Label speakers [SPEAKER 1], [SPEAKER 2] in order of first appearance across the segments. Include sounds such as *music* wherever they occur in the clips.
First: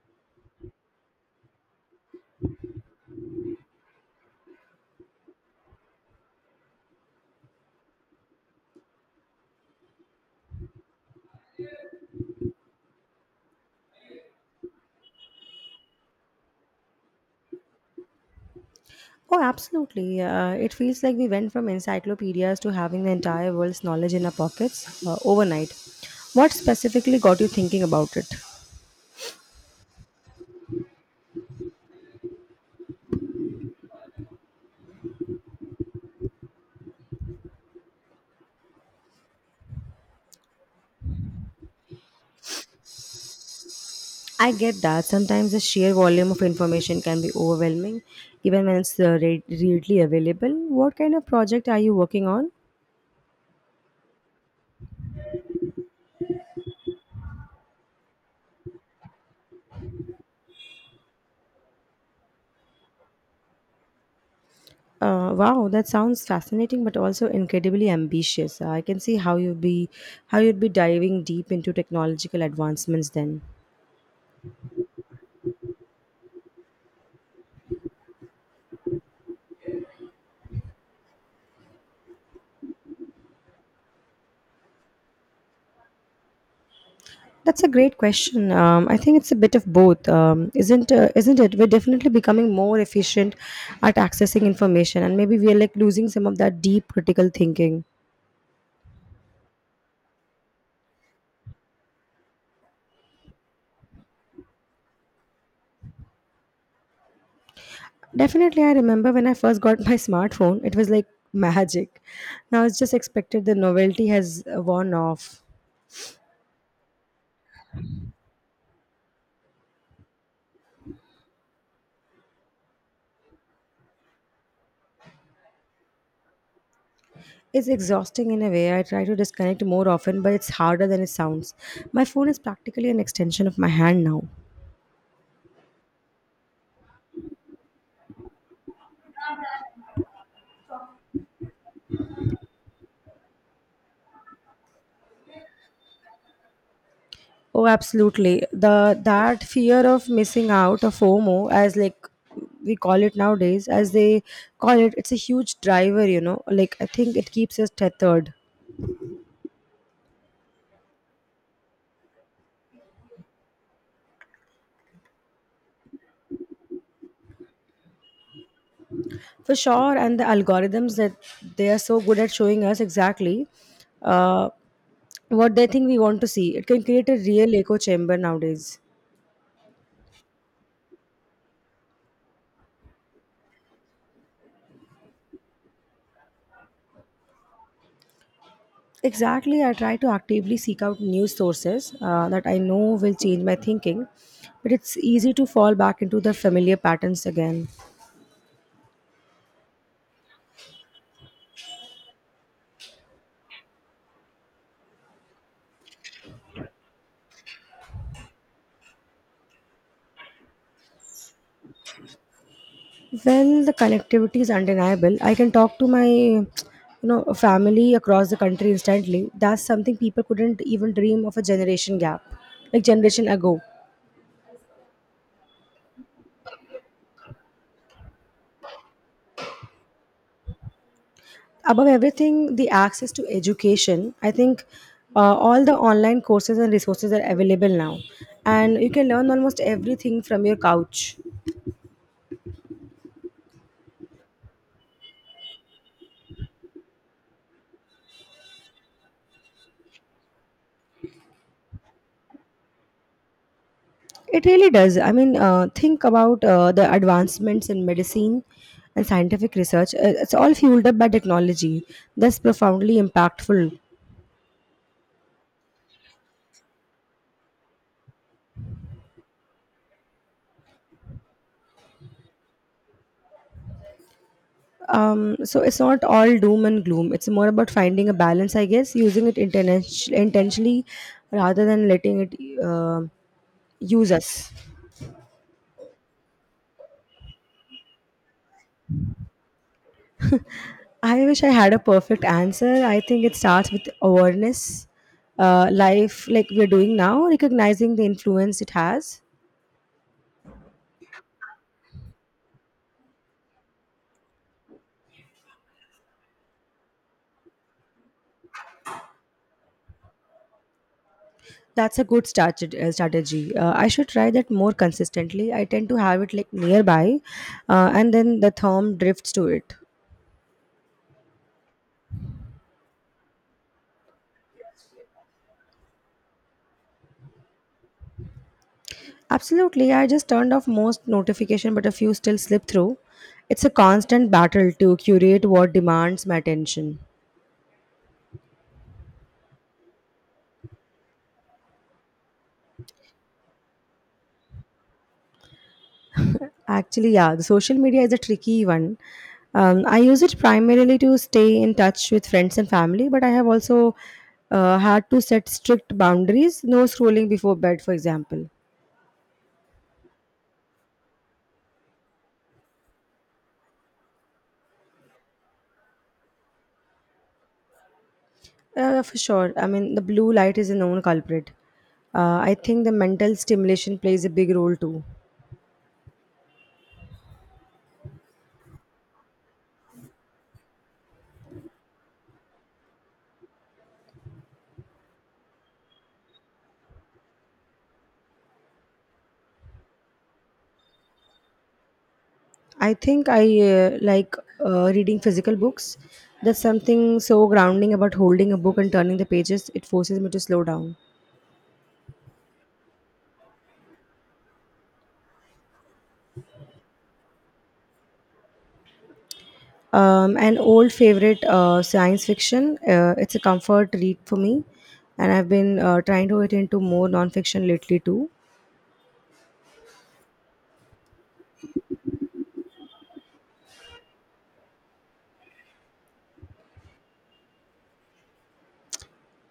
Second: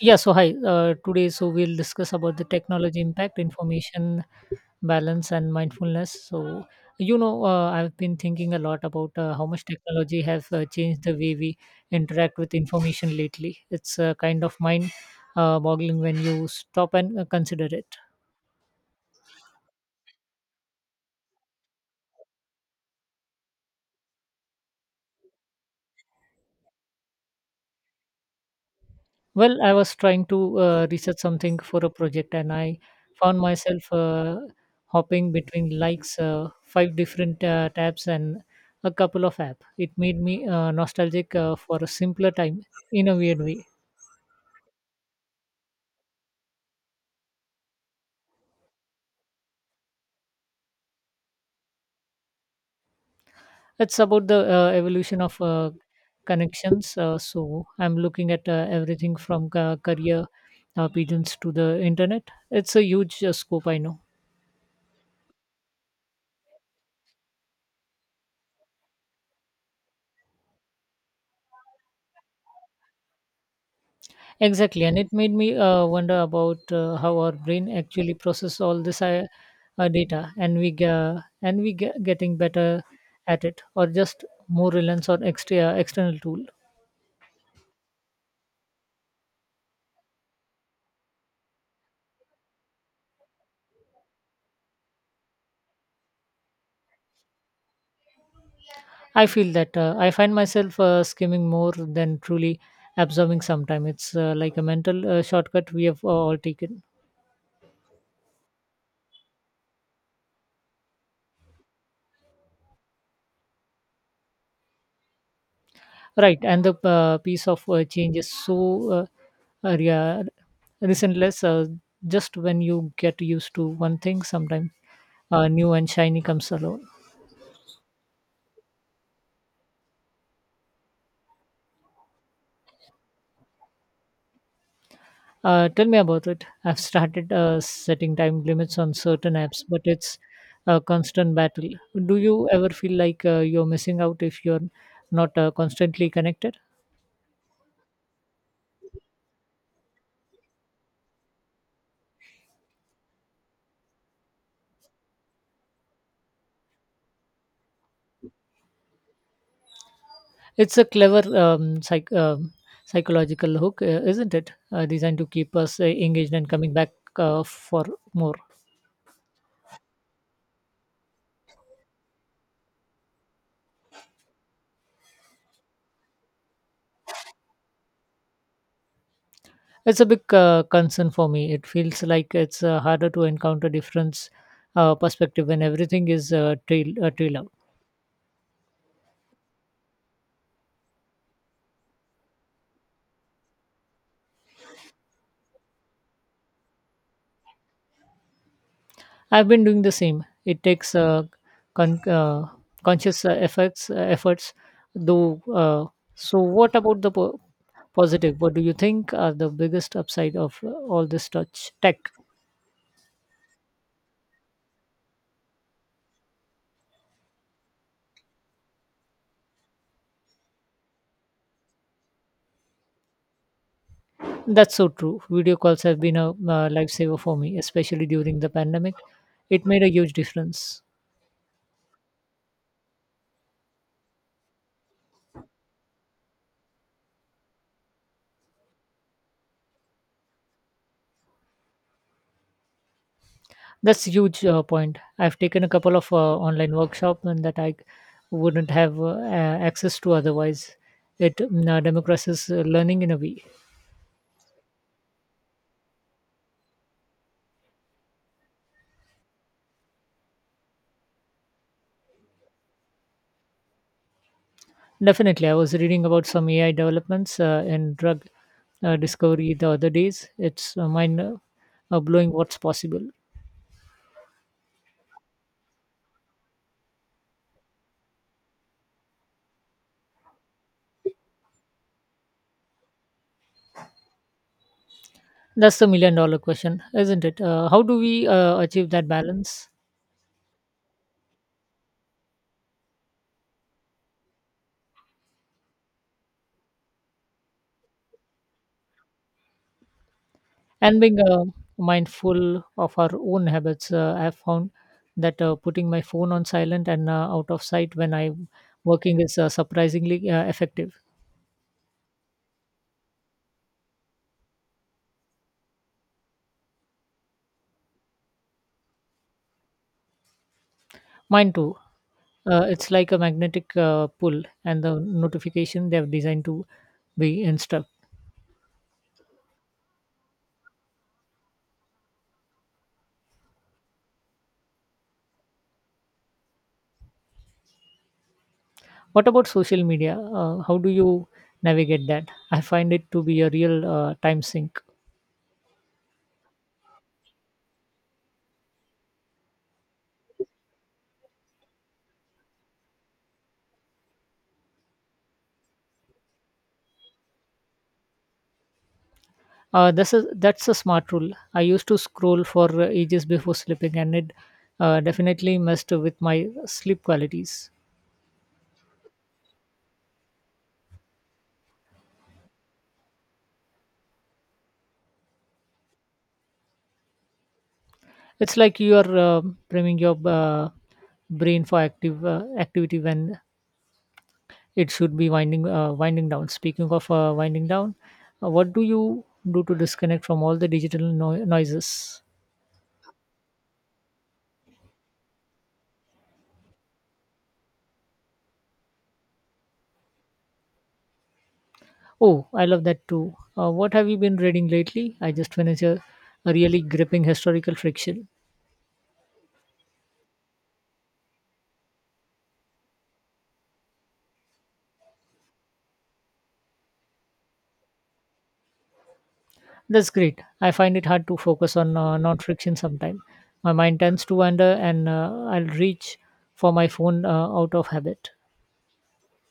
[SPEAKER 1] Yeah, so hi. Today, so we'll discuss about the technology impact, information balance, and mindfulness. I've been thinking a lot about how much technology has changed the way we interact with information lately. It's kind of mind boggling when you stop and consider it.
[SPEAKER 2] Oh, absolutely. It feels like we went from encyclopedias to having the entire world's knowledge in our pockets overnight. What specifically got you thinking about it?
[SPEAKER 1] Well, I was trying to research something for a project, and I found myself hopping between likes, five different tabs, and a couple of apps. It made me nostalgic for a simpler time in a weird way.
[SPEAKER 2] I get that sometimes the sheer volume of information can be overwhelming, even when it's readily available. What kind of project are you working on?
[SPEAKER 1] It's about the evolution of connections. So I'm looking at everything from career pigeons to the internet. It's a huge scope, I know.
[SPEAKER 2] Wow, that sounds fascinating, but also incredibly ambitious. I can see how you'd be diving deep into technological advancements then.
[SPEAKER 1] Exactly, and it made me wonder about how our brain actually process all this data, and we ga- and we ge- getting better at it, or just more reliance on extra external tool.
[SPEAKER 2] That's a great question. I think it's a bit of both, isn't it? We're definitely becoming more efficient at accessing information, and maybe we are like losing some of that deep critical thinking.
[SPEAKER 1] I feel that I find myself skimming more than truly absorbing. Sometime it's like a mental shortcut we have all taken.
[SPEAKER 2] Definitely, I remember when I first got *laughs* my smartphone, it was like magic. Now it's just expected. The novelty has worn off.
[SPEAKER 1] Right, and the piece of change is so uh, uh, yeah, resentless. Just when you get used to one thing, sometimes new and shiny comes along.
[SPEAKER 2] It's exhausting in a way. I try to disconnect more often, but it's harder than it sounds. My phone is practically an extension of my hand now.
[SPEAKER 1] Tell me about it. I've started setting time limits on certain apps, but it's a constant battle. Do you ever feel like you're missing out if you're not constantly connected?
[SPEAKER 2] Oh, absolutely. The that fear of missing out, of FOMO, as like we call it nowadays, as they call it, it's a huge driver. You know, like I think it keeps us tethered
[SPEAKER 1] It's a clever psychological hook, isn't it? Designed to keep us engaged and coming back for more.
[SPEAKER 2] for sure. And the algorithms that they are so good at showing us exactly uh, what they think we want to see. It can create a real echo chamber nowadays.
[SPEAKER 1] It's a big concern for me. It feels like it's harder to encounter different perspective when everything is trailed out.
[SPEAKER 2] Exactly, I try to actively seek out new sources that I know will change my thinking, but it's easy to fall back into the familiar patterns again.
[SPEAKER 1] I've been doing the same. It takes con- uh, conscious efforts, though. So, what about the positive? What do you think are the biggest upside of all this touch tech?
[SPEAKER 2] Well, the connectivity is undeniable. I can talk to my, you know, family across the country instantly. That's something people couldn't even dream of a generation gap, like generation ago.
[SPEAKER 1] That's so true. Video calls have been a lifesaver for me, especially during the pandemic. It made a huge difference.
[SPEAKER 2] Above everything, the access to education. I think all the online courses and resources are available now, and you can learn almost everything from your couch.
[SPEAKER 1] That's a huge point. I've taken a couple of online workshops and that I wouldn't have access to otherwise. It democratizes learning in a way.
[SPEAKER 2] It really does. I mean, think about the advancements in medicine and scientific research. It's all fueled up by technology. That's profoundly impactful.
[SPEAKER 1] Definitely, I was reading about some AI developments in drug discovery the other days. It's mind blowing what's possible.
[SPEAKER 2] So it's not all doom and gloom. It's more about finding a balance, I guess, using it intentionally rather than letting it uh, use us.
[SPEAKER 1] That's the million-dollar question, isn't it? How do we achieve that balance?
[SPEAKER 2] I wish I had a perfect answer. I think it starts with awareness, life like we're doing now, recognizing the influence it has.
[SPEAKER 1] And being mindful of our own habits. I have found that putting my phone on silent and out of sight when I'm working is surprisingly effective.
[SPEAKER 2] That's a good strategy. I should try that more consistently. I tend to have it like nearby, and then the thumb drifts to it.
[SPEAKER 1] Mine too. It's like a magnetic pull, and the notification they have designed to be instruct.
[SPEAKER 2] Absolutely, I just turned off most notification, but a few still slip through. It's a constant battle to curate what demands my attention.
[SPEAKER 1] What about social media? How do you navigate that? I find it to be a real time sink.
[SPEAKER 2] Actually, yeah, the social media is a tricky one. I use it primarily to stay in touch with friends and family, but I have also had to set strict boundaries. No scrolling before bed, for example.
[SPEAKER 1] That's a smart rule. I used to scroll for ages before sleeping, and it definitely messed with my sleep qualities.
[SPEAKER 2] For sure. I mean, the blue light is a known culprit. I think the mental stimulation plays a big role too.
[SPEAKER 1] It's like you are priming your brain for active activity when it should be winding down. Speaking of winding down, what do you do to disconnect from all the digital noises?
[SPEAKER 2] I think I like reading physical books. There's something so grounding about holding a book and turning the pages. It forces me to slow down.
[SPEAKER 1] Oh, I love that too. What have you been reading lately? I just finished a really gripping historical fiction.
[SPEAKER 2] An old favorite, science fiction. It's a comfort read for me, and I've been trying to get into more nonfiction lately too.
[SPEAKER 1] That's great. I find it hard to focus on non-fiction sometimes. My mind tends to wander, and I'll reach for my phone out of habit.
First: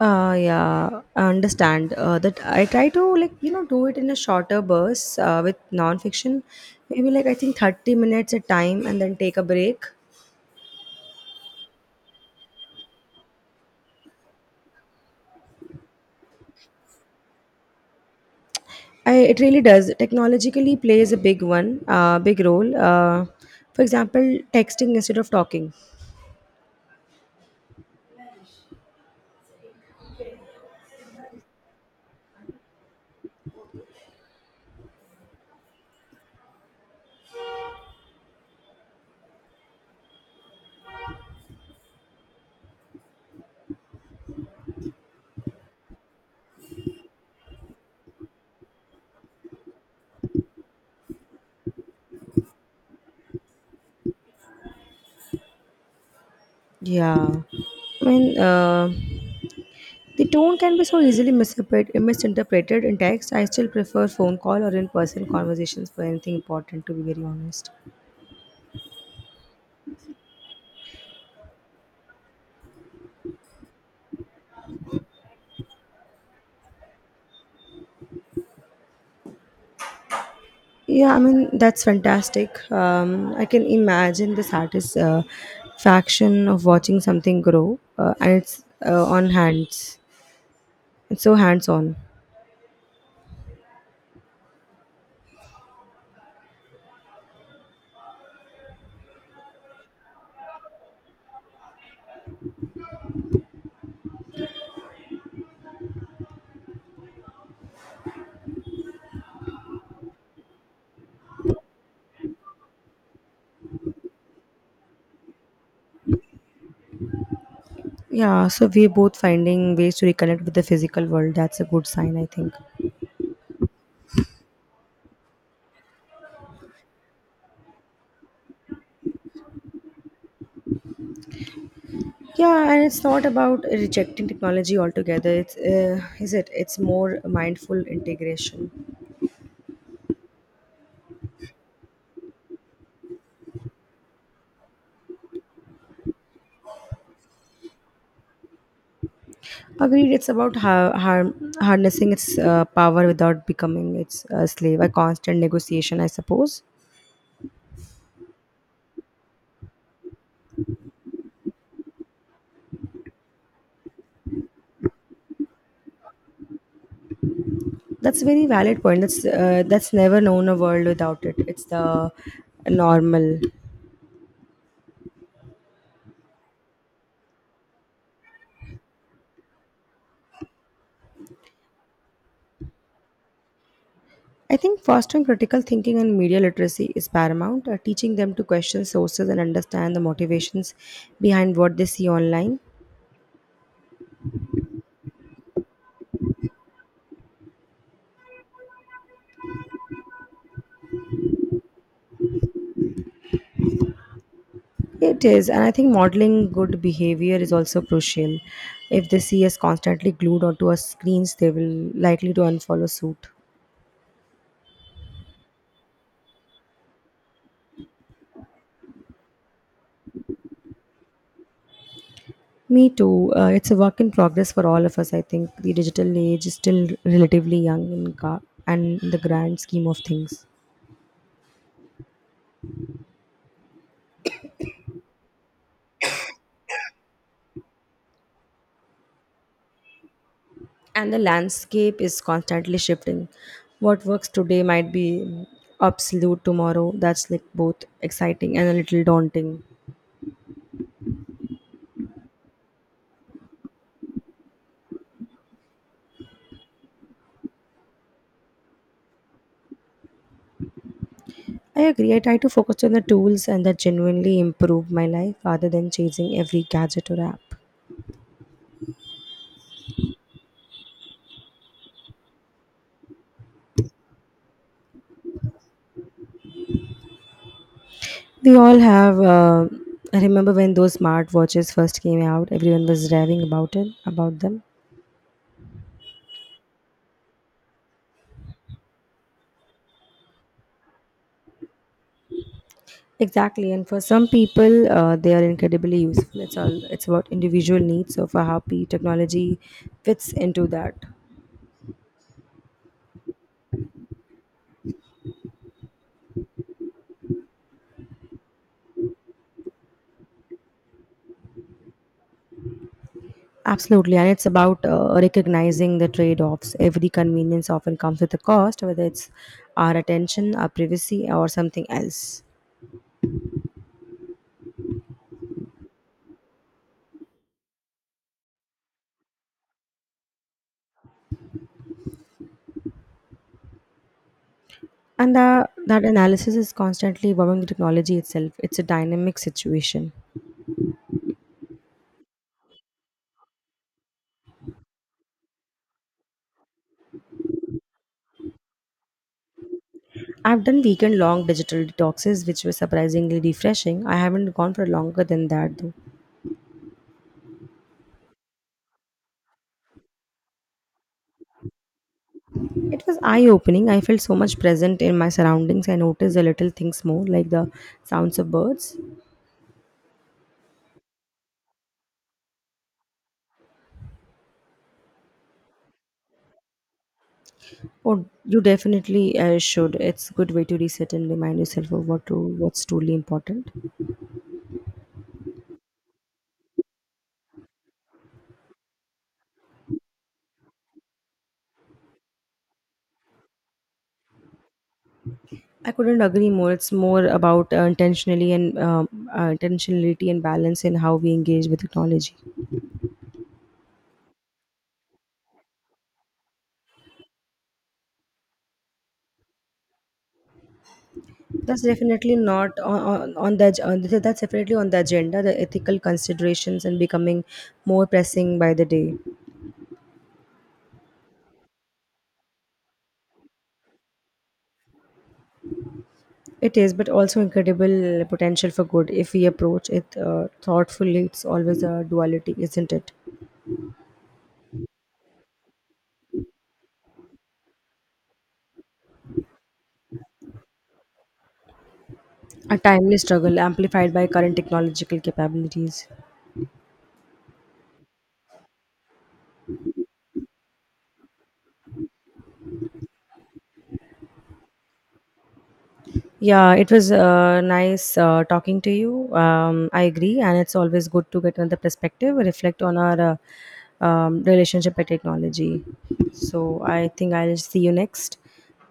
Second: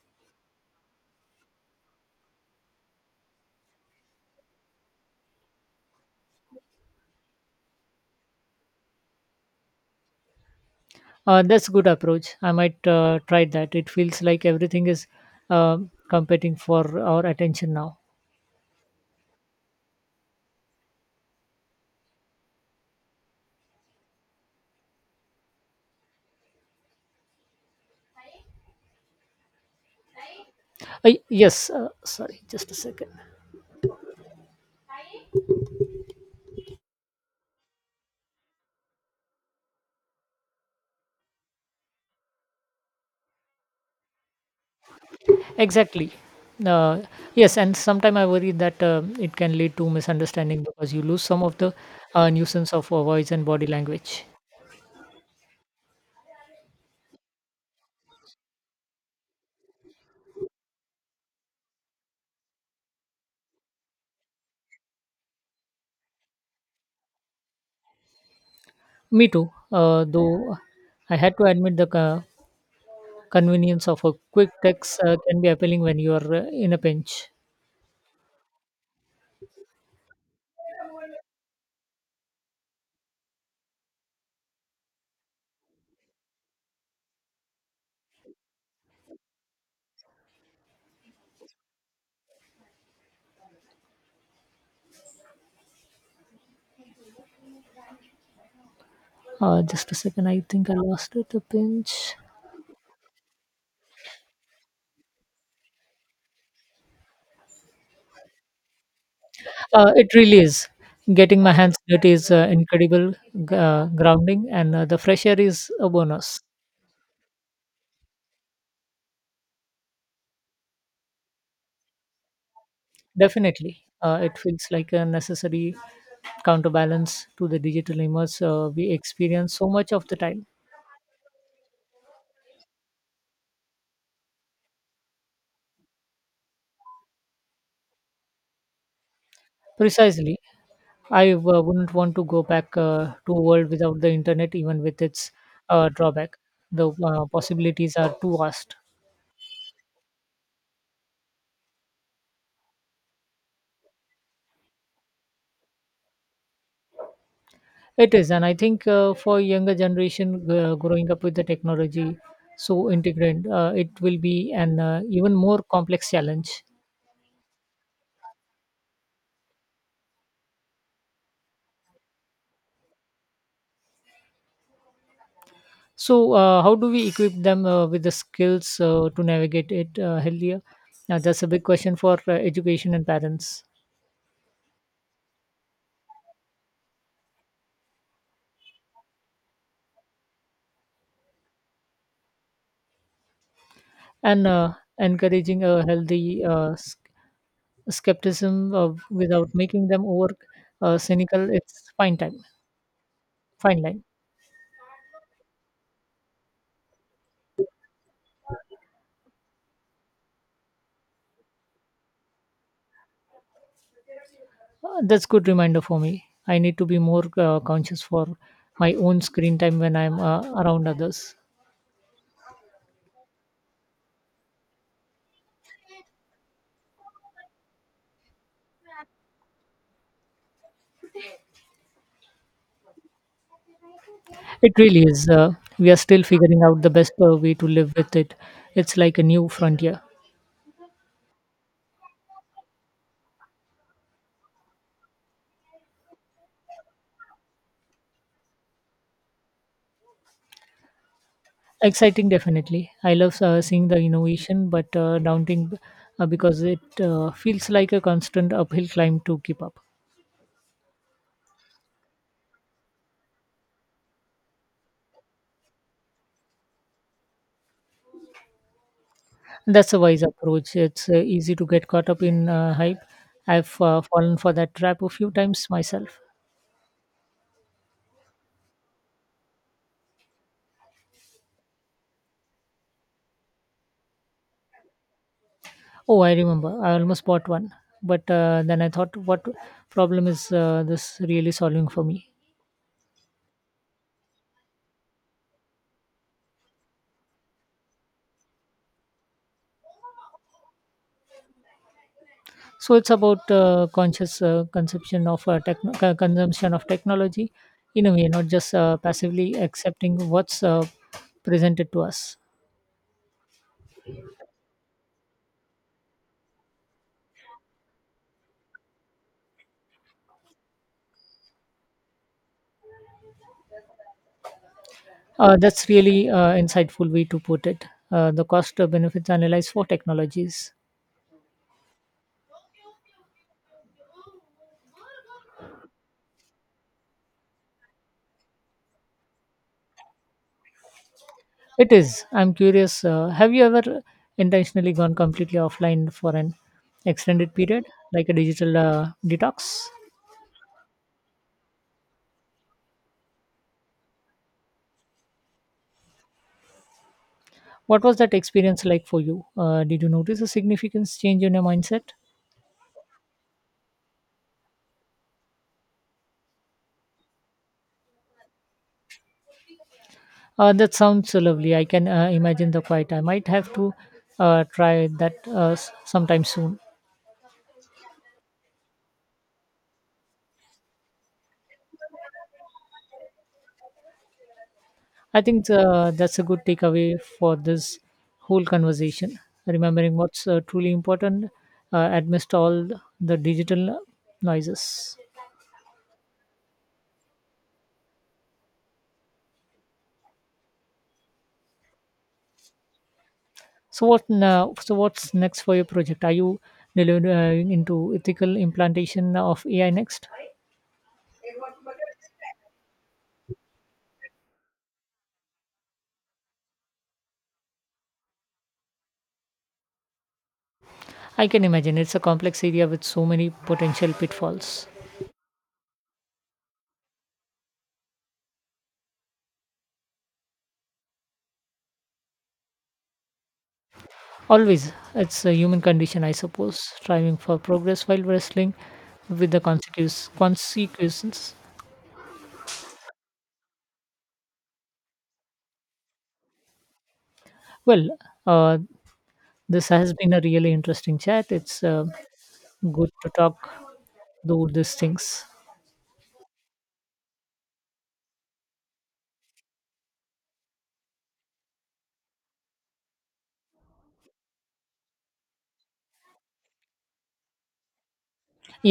[SPEAKER 2] Yeah, I understand that. I try to like you know do it in a shorter burst with nonfiction, maybe like I think 30 minutes a time, and then take a break.
[SPEAKER 1] That's good approach. I might try that. It feels like everything is competing for our attention now.
[SPEAKER 2] I it really does. Technologically plays a big one, big role. For example, texting instead of talking.
[SPEAKER 1] Yes, sorry, just a second. Exactly. Uh, yes, and sometimes I worry that it can lead to misunderstanding because you lose some of the nuisance of voice and body language.
[SPEAKER 2] Yeah, I mean, the tone can be so easily misinterpreted in text. I still prefer phone call or in person conversations for anything important. To be very honest.
[SPEAKER 1] Me too, though I had to admit the convenience of a quick text can be appealing when you are in a pinch.
[SPEAKER 2] Yeah, I mean that's fantastic. I can imagine the satisfaction of watching something grow, and it's on hands. It's so hands-on.
[SPEAKER 1] Just a second, I think I lost it. A pinch. It really is. Getting my hands dirty is incredible, grounding, and the fresh air is a bonus.
[SPEAKER 2] Yeah, so we're both finding ways to reconnect with the physical world. That's a good sign, I think.
[SPEAKER 1] Definitely, it feels like a necessary counterbalance to the digital image we experience so much of the time.
[SPEAKER 2] Yeah, and it's not about rejecting technology altogether. It's is it? It's more mindful integration.
[SPEAKER 1] Precisely, I wouldn't want to go back to a world without the internet, even with its drawback. The possibilities are too vast.
[SPEAKER 2] Agreed. It's about harnessing its power without becoming its slave. A constant negotiation, I suppose.
[SPEAKER 1] It is, and I think for younger generation growing up with the technology so integrated, it will be an even more complex challenge.
[SPEAKER 2] That's a very valid point. That's never known a world without it. It's the normal.
[SPEAKER 1] So, how do we equip them with the skills to navigate it healthier? Now, that's a big question for education and parents.
[SPEAKER 2] I think fostering critical thinking and media literacy is paramount. Teaching them to question sources and understand the motivations behind what they see online.
[SPEAKER 1] And encouraging a healthy skepticism of, without making them over cynical. It's fine line.
[SPEAKER 2] It is, and I think modeling good behavior is also crucial. If they see us constantly glued onto our screens, they will likely to unfollow suit.
[SPEAKER 1] That's good reminder for me. I need to be more conscious for my own screen time when I'm around others.
[SPEAKER 2] Me too. It's a work in progress for all of us. I think the digital age is still relatively young and in the grand scheme of things.
[SPEAKER 1] It really is. We are still figuring out the best way to live with it. It's like a new frontier.
[SPEAKER 2] And the landscape is constantly shifting. What works today might be obsolete tomorrow. That's like both exciting and a little daunting.
[SPEAKER 1] Exciting, definitely. I love seeing the innovation, but daunting because it feels like a constant uphill climb to keep up.
[SPEAKER 2] I agree. I try to focus on the tools and that genuinely improve my life rather than chasing every gadget or app.
[SPEAKER 1] That's a wise approach. It's easy to get caught up in hype. I've fallen for that trap a few times myself.
[SPEAKER 2] We all have. I remember when those smart watches first came out, everyone was raving about them.
[SPEAKER 1] Oh, I remember. I almost bought one, but then I thought, what problem is this really solving for me?
[SPEAKER 2] Exactly, and for some people, they are incredibly useful. It's all it's about individual needs. So for how P technology fits into that,
[SPEAKER 1] So it's about conscious consumption of consumption of technology, in a way, not just passively accepting what's presented to us.
[SPEAKER 2] absolutely, and it's about recognizing the trade-offs. Every convenience often comes with a cost, whether it's our attention, our privacy, or something else.
[SPEAKER 1] That's really insightful way to put it. The cost benefits analyze for technologies.
[SPEAKER 2] And that analysis is constantly evolving the technology itself. It's a dynamic situation.
[SPEAKER 1] It is. I'm curious. Have you ever intentionally gone completely offline for an extended period, like a digital detox?
[SPEAKER 2] I've done weekend long digital detoxes, which were surprisingly refreshing. I haven't gone for longer than that though.
[SPEAKER 1] What was that experience like for you? Did you notice a significant change in your mindset?
[SPEAKER 2] It was eye opening. I felt so much present in my surroundings. I noticed the little things more, like the sounds of birds.
[SPEAKER 1] That sounds so lovely. I can imagine the quiet. I might have to try that sometime soon.
[SPEAKER 2] Oh, you definitely should. It's a good way to reset and remind yourself of what's truly important.
[SPEAKER 1] I think that's a good takeaway for this whole conversation. Remembering what's truly important amidst all the digital noises.
[SPEAKER 2] I couldn't agree more. It's more about intentionally and intentionality and balance in how we engage with technology.
[SPEAKER 1] So what? Now, so what's next for your project? Are you delivering into ethical implantation of AI next?
[SPEAKER 2] That's definitely not on, on the ag- on the- that's definitely on the agenda. The ethical considerations and becoming more pressing by the day.
[SPEAKER 1] I can imagine it's a complex area with so many potential pitfalls.
[SPEAKER 2] It is, but also incredible potential for good if we approach it thoughtfully. It's always a duality, isn't it?
[SPEAKER 1] Always, it's a human condition, I suppose. Striving for progress while wrestling with the consequences. Consequences.
[SPEAKER 2] A timely struggle amplified by current technological capabilities.
[SPEAKER 1] Well, uh, this has been a really interesting chat. It's good to talk through these things.
[SPEAKER 2] Yeah, it was nice talking to you. I agree, and it's always good to get another perspective, reflect on our relationship with technology. So I think I'll see you next.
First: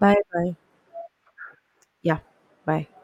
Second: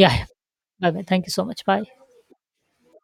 [SPEAKER 2] Bye bye.
[SPEAKER 1] Bye bye. Thank you so much. Bye.
[SPEAKER 2] Yeah, bye.